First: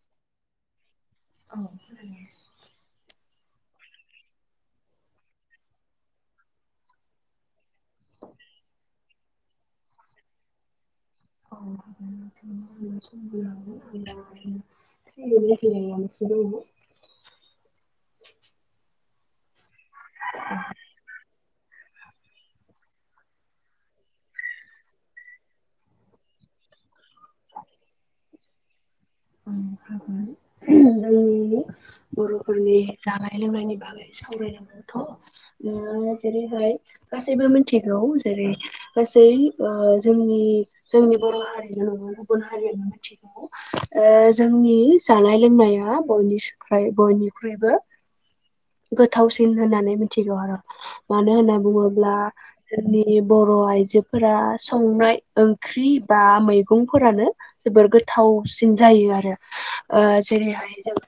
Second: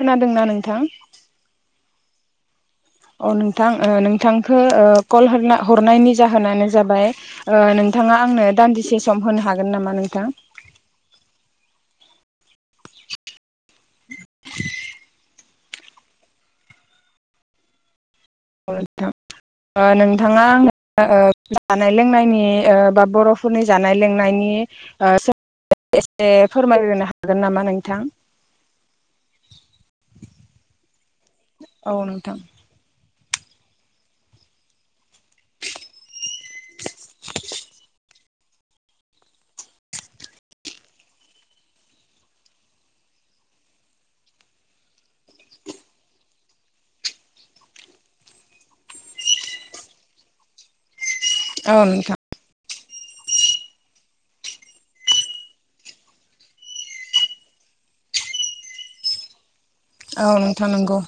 खोनादोंना नोंथां? औ, औ नोंथांखौ कल हनायनि जाहोनानो जाबाय नोंथाङा आं आंनो दान्दिसे सम होनो हागोन नामा नोंथां? [unintelligible] [inaudible] ओ नोंथां नोंथाङा आंनो ओ जानाय लोंनायनि ओ बा बर'फोरनि जानाय लोंनायनि ओ सब- एसे फोरमायहोनो हागोन नामा नोंथां? जोंनि औ नोंथां बर'फोरनि जानाय लोंनायनि बागै सावरायनो मोनथ' जेरैहाय गासैबो मिथिगौ जेरै गासै जोंनि बर' हारिल' नङा गुबुन हारिया न खौ ओ जोंनि जानाय लोंनाया बयनिख्रुइबो गोथावसिन होननानै मिथिगौ आरो मानो होनना औ बुङोब्ला नोंथां जोंनि बर' आइजोफोरा संनाय ओंख्रि बा मैगंफोरानो जोबोर गोथावसिन जायो आरो ओ औ नोंथां जेरैहाय जों नंगौ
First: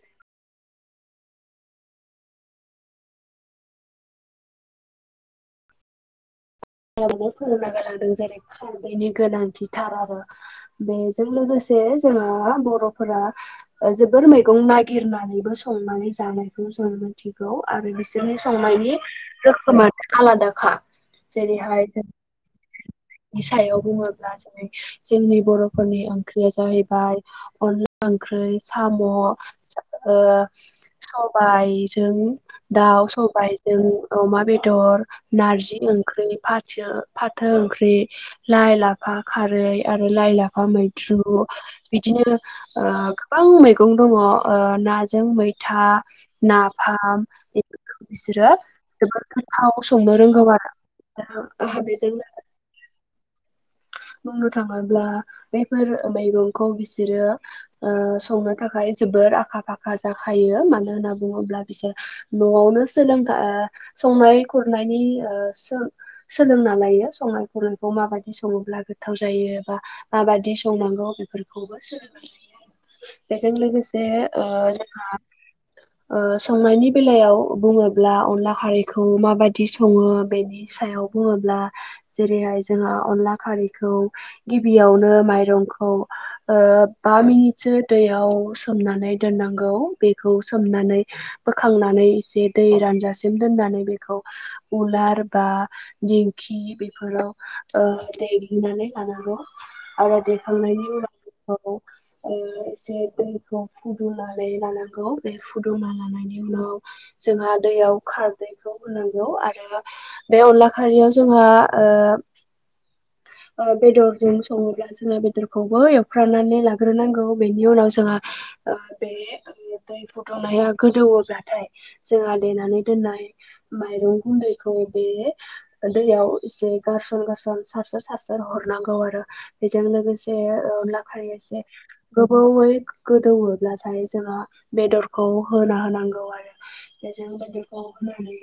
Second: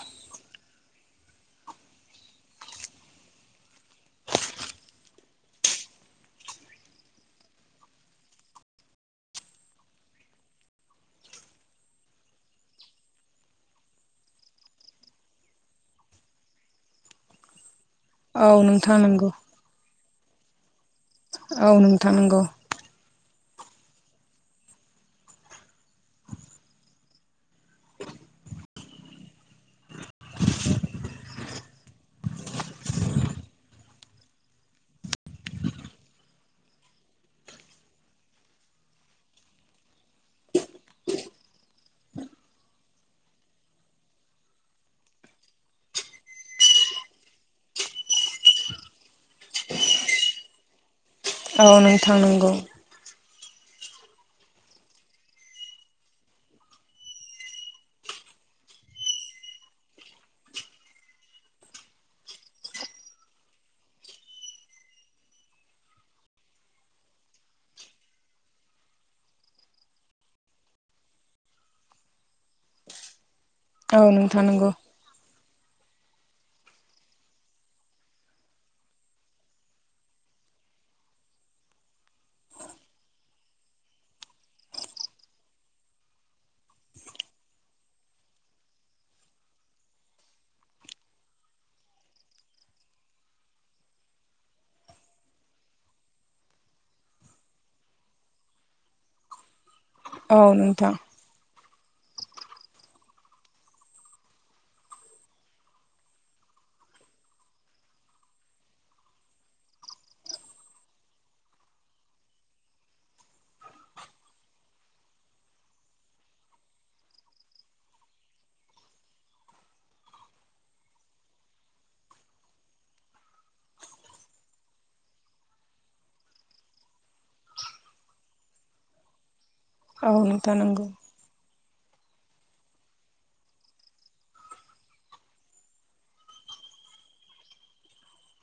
[unintelligible] फोरोंना गालांदों जेरै खारदैनि गोनांथिथाराबो बेजों लोगोसे जे जोंहा बर'फोरा जोबोर मैगं नागिरनानैबो संनानै जानायखौ जों मिथिगौ आरो बिसोरनि औ संनायनि नोंथां नंगौ रोखोमानो आलादाखा औ जेरैहाय जों नोंथां नांगौ, ! [unintelligible] सायाव बुङोब्ला जेरै, जोंनि बर'फोरनि ओंख्रिया जाहैबाय अनला ओंख्रि फ्राय साम' ओ सबायजों दाउ स बाय जों अमा बेदर नारजि ओं ख्रि फाथो ओंख्रि लाइ लाफा खारै आरो लाइ लाफा मैद्र- द्रु बिदिनो गोबां मैगं दङ नाजों मैथा नाफाम बेफोरखौ बिसोरो जोबोद गोथाव संनो रोंगौ आरो। औ बेजों नोंथां नांगौ। बुंनो थाङोब्ला बेफोर मैगंखौ बिसोरो ओ संनो थाखाय जोबोर आखा फाखा जाखायो मानो होनना बुङोब्ला बिसोर न'आवनो सोलोंथाय ओ संनाय खुरनायनि ओ सों सोलोंना लायो संनाय खावनायखौ माबादि सङोब्ला गोथाव जायो एबा माबादि संनांगौ बेफोरखौबो सोलोंनो हायो [inaudible] बेजों औ लोगोसे नोंथां ओ नंगौ जोंहा ओ संनायनि बेलायाव बुङोब्ला अनला खारैखौ माबाददि सङो बेनि सायाव बुङोब्ला जेरैहाय जोंहा अनला खारैखौ गिबियावनो माइरंखौ ओ बा मिनिटसो दैयाव सोमनानै दोननांगौ बेखौ सोमनानै बोखांनानै बे इसे दै रानजासिम दोननानै बेखौ उलार बा दिंखि बेफोराव ओ देग्लिनानै जानांगौ आरो औ देखांनायनि नोंथां उनावबेखौ ओ एसे दैखौ फुदुंनानै लानांगौ बे फुदुंना लानायनि उनाव जोंहा दैयाव खारदैैखौ होनांगौ आरो बे अनला खारियाव जोंहा ओ [inaudible] ओ बेदरजों सङोब्ला जोङो बेदरखौबो एवफ्रानानै लाग्रोनांगौ बेनि उनाव जोंहा ओ बे दै फुदुंनाया गोदौब्लाथाय जोंहा देनानै दोननाय माइरं गुन्दैखौ बे दैयाव एसे गारसन गारसन सारसो सारसो हरनांगौ आरो बेजों औ लोगोसे नोंथां नंगौ अनला खारिया एसे गोबावै गोदौयोब्लाथाय जोङो बेदरखौ होना होनांगौ आरो बे जों बायदिखौ होननानै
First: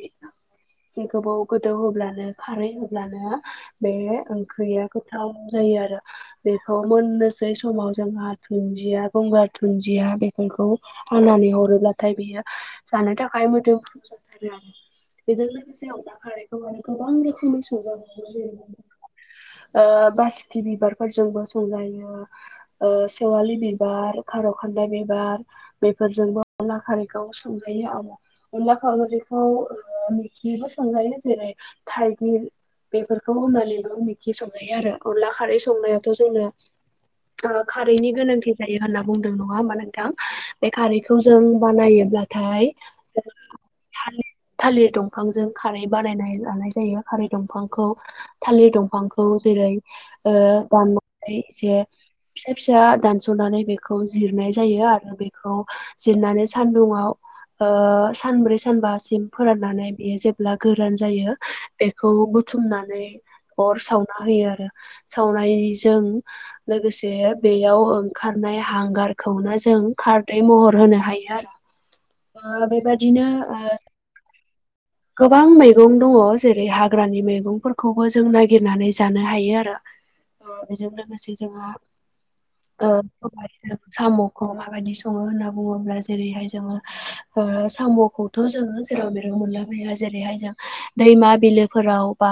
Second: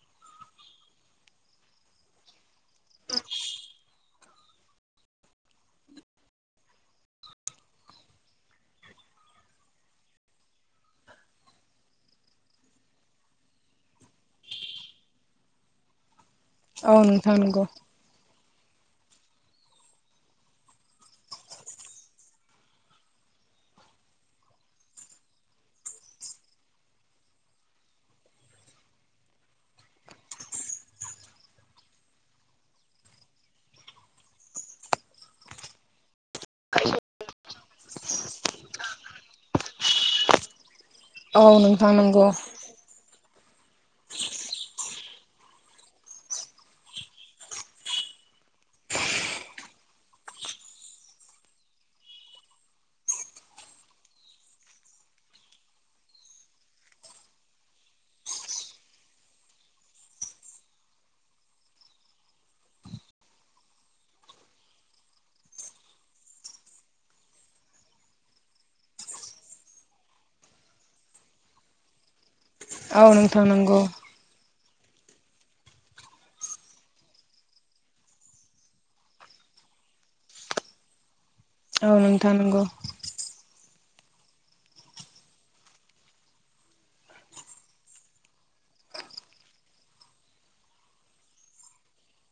जे गोबाव गोदौ होब्लानो खारै होब्लानो बे ओंख्रिया गोथाव जायो आरो बेखौमोननोसै समाव जोंहा दुन्दिया गंगार दुुनदिया बेफोरखौ आंनानै हरोब्लाथाय बेयो जानो थाखाय मोदोम मोदोमफ्रु जाथारो आरो बेजों लोगोसे हारानायखौ माने औ गोबां नोंथां रोखोमै नंगौ संजाबावांगौ जेर [inaudible] ओ बासिकि बिबारफोरजोंबो संजायो ओ सेवालि बिबार दखानद बिबार बेफोरजोंबो अनला खारिखौ संजायो आब अनला खावैखौ खिबो संजायो जेरै थाइगिर बेफोरखौ होननानैल'नोखि संहायो आरो अनला खारै संनायाथ' जोंनो खारैनि गोनांथि जायो होनना बुंदों नङा होमबा नोंथां खारैखौ जों औ नोंथां नंगौ बानायोब्लाथाय जों थालिर दंफांजों खारै बानायनाय लानाय जायो खारै दंफांखौ थालिर दंफांखौ जेरै ओ [unintelligible] फिसा फिसा दानस'नानै बेखौ जिरनाय जायो आरो बेखौ जिरनानै सानदुंङाव ओ सानब्रै सानबासिम फोराननानै बेयो जे गोरान जायो बेखौ बुथुमनानै अर सावना होयो आरो साव [unintelligible] लोगोसे बेयाव ओंखारनाय हांगारखौनो जों महर होनो हायो आरो। [inaudible] ओ औ नों बेबायदिनो ओ थांनंगौ। गोबां मैगं दङ जेरै हाग्रानि मैगंफोरखौबो जों नागिरनानै जानो हायो आरो ओ बेजों लोगोसे जोंहा औ नोंथां नंगौ साम'खौ माबायदि सङो होनना बुङोब्ला जेरैहाय जोङो ओ साम'खौथ' जोङो जेराव मेराव मोनला जेरैहाय जों दैमा बिलोफोराव बा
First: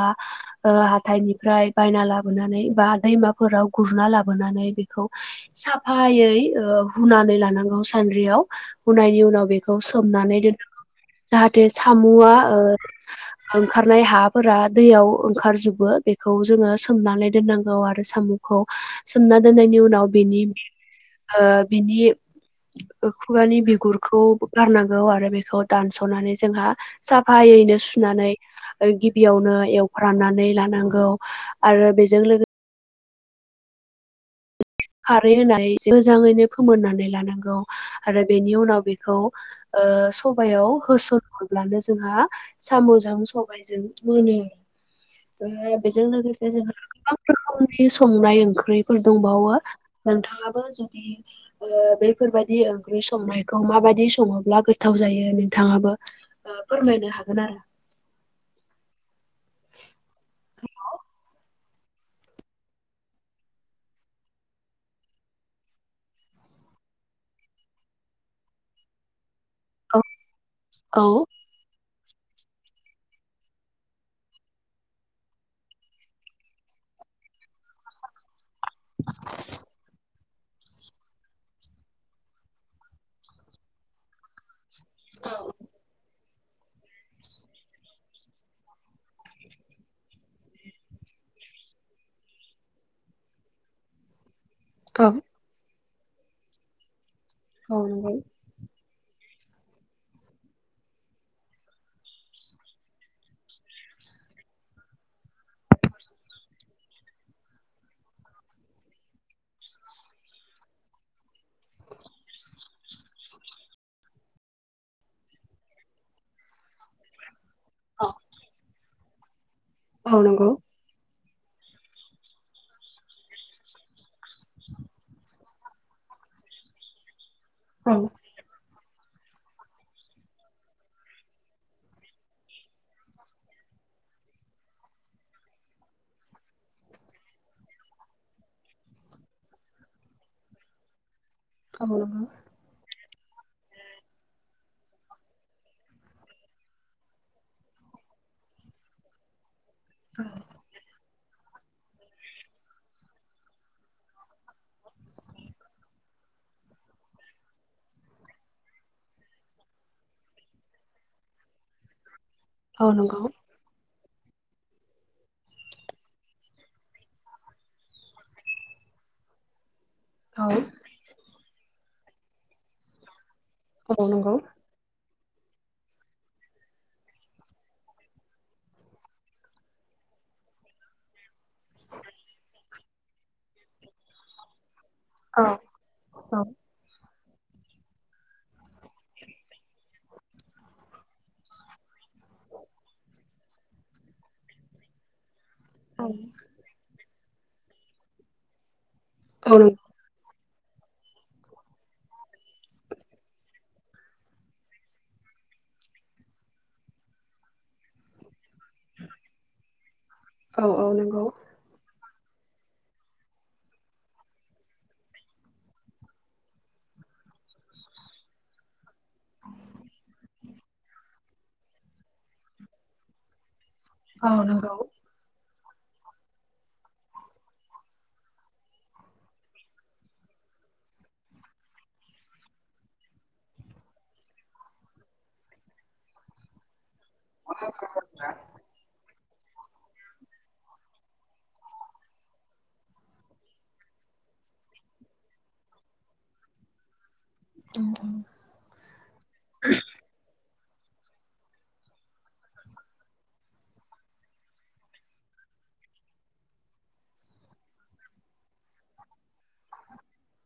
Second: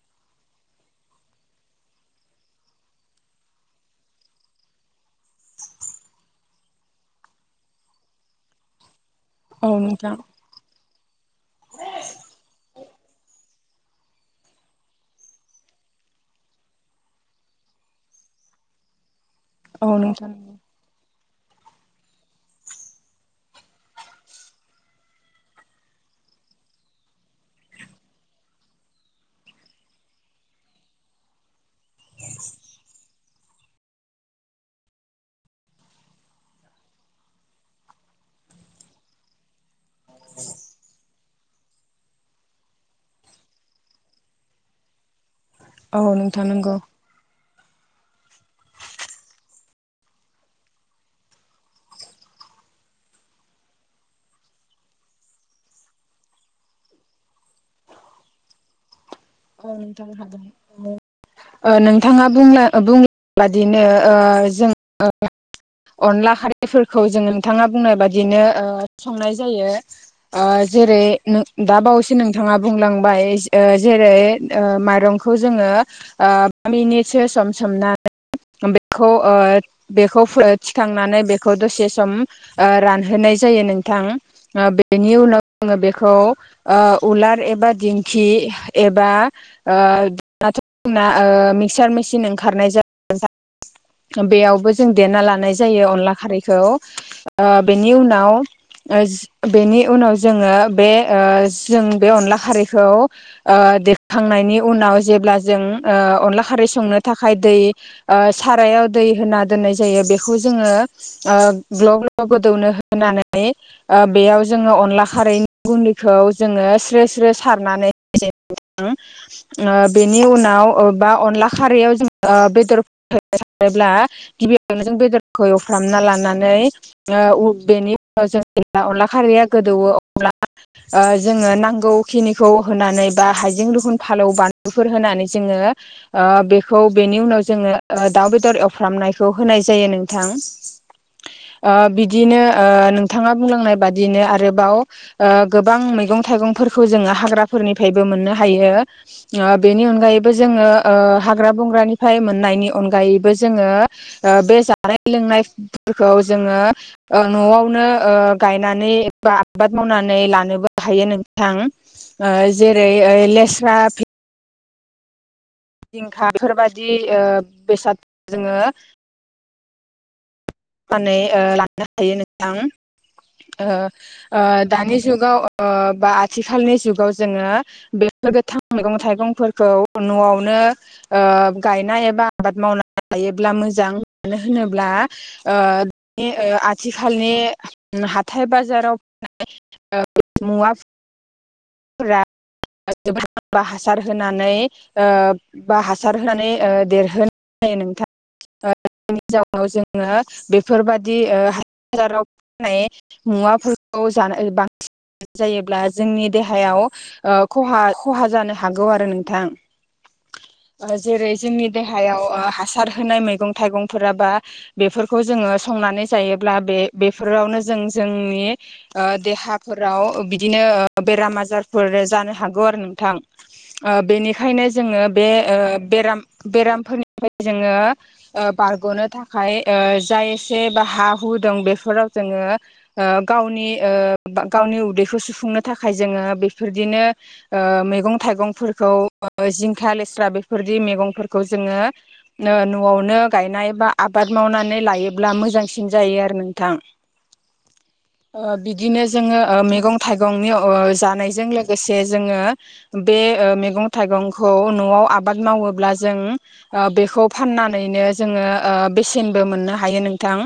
हाथायनिफ्राय बायना लाबोन बा दैमााव फोराव गुर लाबोनानै बेखौ साफायौओ हुना लानांगौ सानदरिआव सुनायनि उनाव औ बेखौ नोंथां सोमनानैोन जाहे मुवा ओ ओंखारनाय हाफोरा दैयाव ओंखारजोबो बेखौ जोङो सोमनानै दोननांगौ आरो साम खौ सोमना दोननायनि औ उनाव नोंथां बिनिओ बिनि खुगानि बिगुरखौ गारनांगौ आरो बेखौ दानस'नानै जोंहा साफायैनो सुनानै गिबियावनो एवफ्रनानै लानांगौ आरो बेजों लोगोसे खारै होनानै मोजाङैनो फोमोननानै लानांगौ आरो बेनि उनाव बेखौ ओ सबायाव होसनहरब्लानो जोंहा साम'जों सबायजों मोनो [inaudible] ओ औ बेजों नोंथां लोगोसे नंगौ जोंहा गोबां रोखोमनि संनाय ओंख्रिफोर दंबावो नोंथाङाबो जुदिओ बेफोरबायदि ओंख्रि संनायखौ माबायदि सङोब्ला गोथाव जायो नोंथाङाबो फोरमायनो हागोन आरो औ नोंथां हागोन ओ नोंथाङा बुंनायबादिनो ओ जों अनला खारिफोरखौ जोङो नोंथाङा बुंनाय बादिनो ओ संनाय आरो ओ जेरै दाबावैसो नोंथाङा बुंलांबाय जेरै माइरंखौ जोङो बा मिनिटसो सम सोमनानै बेखौ बे थिखांनानै बेखौ दसे सम रानहोनाय जायो नोंथां बेनि नि उनाव जोङो बेखौ उलार एबा दिंखि एबा दाथ' जोंना मिक्सार मेसिन ओंखारनाय ज बेयाव जों देरना लानाय जायो अनला खारैखौ औ औ बेनि उनाव बेनि उनाव जोङो बे जों बे अनला खारैखौ खांनायनि उनाव जेब्ला जों अनला खारै संनो थाखाय दै सारायाव दै दै होना‌ दोन्नाय जायो बेखौ जोङो ग्लब ग्लब गोदौनो‌ होनानै बेयाव जोङो अनला खारैनि गुन्दैखौ जोङो स्रे स्रे सारनानै बेनि उनाव बा अनला खारैयाव जों बेदर थायोब्ला गिबियावनो जों बेदरखौ एवफ्रामना लानो लानानै बेनि उनाव जों अनला खारैया गोदौवो अब्ला जोङो नांगौ खिनिखौ होनानै बा हाइजें रुहुन फालौ बानलुफोर होनानै जोङो बेखौ बेनि उनाव जोङो दाउ बेदर एवफ्रामनायखौ होनाय जायो नोंथां बिदिनो बिथाङा बुंलांनाय बादियैनो आरोबाव गोबां मैगं थाइगंफोरखौ जोङो हाग्राफोरनि निबो मोननो हायो बेनि अनगायैबो जोङो हाग्रा बंग्रानिफ्राय मोननायनि अनगायैबो जोङो बे जानाय लोंनायफोरखौ जोङो न'आवनो गायनानै बा आबाद मावनानै लानोबो हायो नों नोंथां जेरै लेस्रा जिंखा बेफोरबायदि बेसाद जोङो लांनो हायो नोंथां दानि जुगाव बा आथिखालनि जुगाव जोङो बेफोर गोथां मैगं थाइगंफोरखौ न'आवनो गायनाय एबा आबाद मावनानै लायोब्ला मोजां मानो होनोब्ला औ ओ [unintelligible] आथि आथिखालनि हाथाय बाजाराव [unintelligible] मुवा [unintelligible] हासार होनानै बा हासार होनानै देरहोनाय जायो नोंथां [unintelligible] जोङो बे बेफोरबायादि हाजाराव फानाय मुवाफोरखौ जानो बांसिन जायोब्ला जोंनि देहायाव खहा खहा जानो हागौ आरो औ नोंथां नंगौ जेरै जोंनि देहा हायाव हासार होनाय मैगं थाइगंफोराबा बेफोरखौ जोङो संनानै जायोब्ला बे बेफोरावनो जों जोंनि देहाफोराव बिदिनो बेराम आजारफोर जानो हागौ आरो नोंथां औ नंगौ औ बेनिखायनो नंगौ जोङो बे बेरामफोरनिफ्राय जोङो बारग'नो थाखाय जायसे हा हु दं बेफोराव जोङो गावनि गावनि उदैखौ सुफुंनो थाखाय जोङो बेफोरदिनो मैगं थाइगंफोरखौ जिंखा लेस्रा बेफोरदि मैगंफोरखौ जोङो न'आवनो गायनाय बा आबाद आबाद मावनानै लायोब्ला मोजांसिन जायो आरो नोंथां बिदिनो जोङो मैगं थाइगं जानायजों लोगोसे जोङो बे मैगं थाइगंखौ न'आव आबाद मावोब्ला जों बेखौ फाननानैनो जोङो बेसेनबो मोननो हायो नोंथां।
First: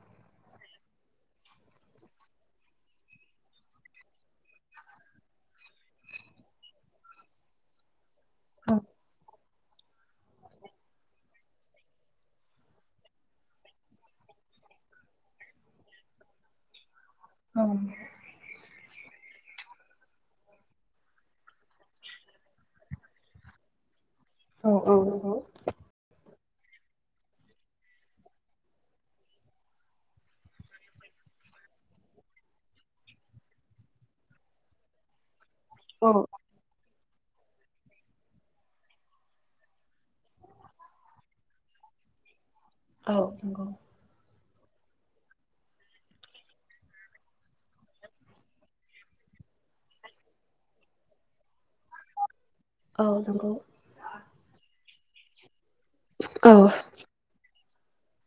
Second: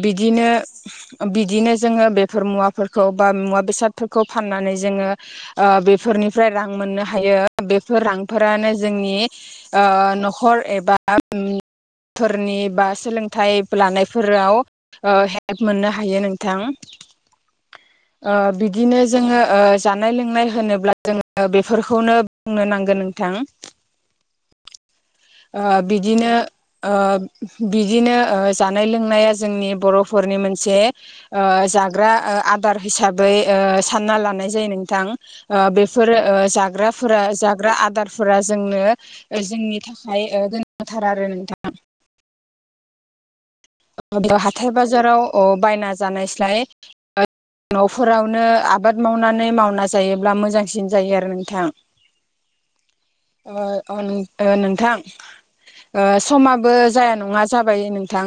बिदिनो बिदिनो जोङो बेफोर मुवाखौ बा मुवा बेसादफोरखौ फाननानै जोङो बेफोरनिफ्राय रां मोननो हायो। बेफोर रांफोरानो जोंनि न'खर एबा फोरनि बा सोलोंथाइ लानायफोराव हेल्प मोननो हायो नोंथां औ बि बिदिनो जोङो जानाय लोंनाय होनोब्ला जोङो बेफोरखौनो बुंनो नांगोन नोंथां। [inaudible] औ औ। ओ बिदिनो ओ बिदिनो ओ जानाय लोंनाया जोंनि बर'फोर नि मोनसे जाग्रा आदार हिसाबै सानना लानाय जायो नोंथां। ओ औ बेफोर ओ जाग्राफोरा जाग्रा आदारफोरा जोंनो जोंनि थाखाय ओ गोनांथार आरो नोंथां। औ नंगौ। बेयाव हाथाय बाजाराव अ बायना जानायस्लाय ओ- न'फोरावनो आबाद मावनानै मावना जायोब्ला मोजांसिन जायो आरो नोंथां। औ नों औ नंगौ औ नंगौ ओ अनो ओ नोंथां। ओ औ समाबो जाया नङा जाबाय नोंथां।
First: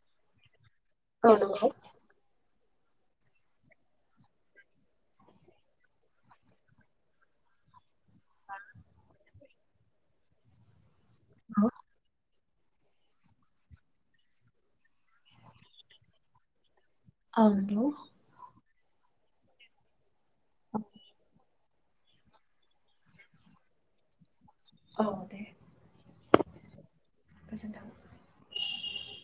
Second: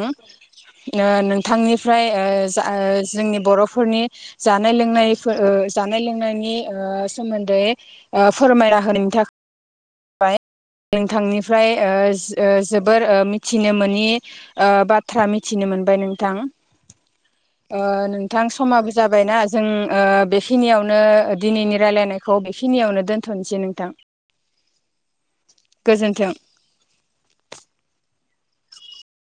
ओ औ नंगौ औ नंगौ औ नंगौ औ नंगौ नोंथांनिफ्राय ओ जा ओ जोंनि बर'फोरनि जानाय लोंनाय फोर ओ जानाय लोंनायनि ओ सोमोन्दै बे ओ फोरमायना होनायनि थाखाय औ नोंथांनिफ्राय ओ जि ओ जोबोर ओ मिथिनो मोनि बाथ्रा मिथिनो मोनबाय नोंथां। औ ओ नंगौ नोंथां समाबो जाबायना जों ओ बेखिनियावनो दिनैनि रायलायनायखौ बेखिनियावनो दोन्थ'नोसै नोंथां। औ गोजोन्थों। गोजोनथों।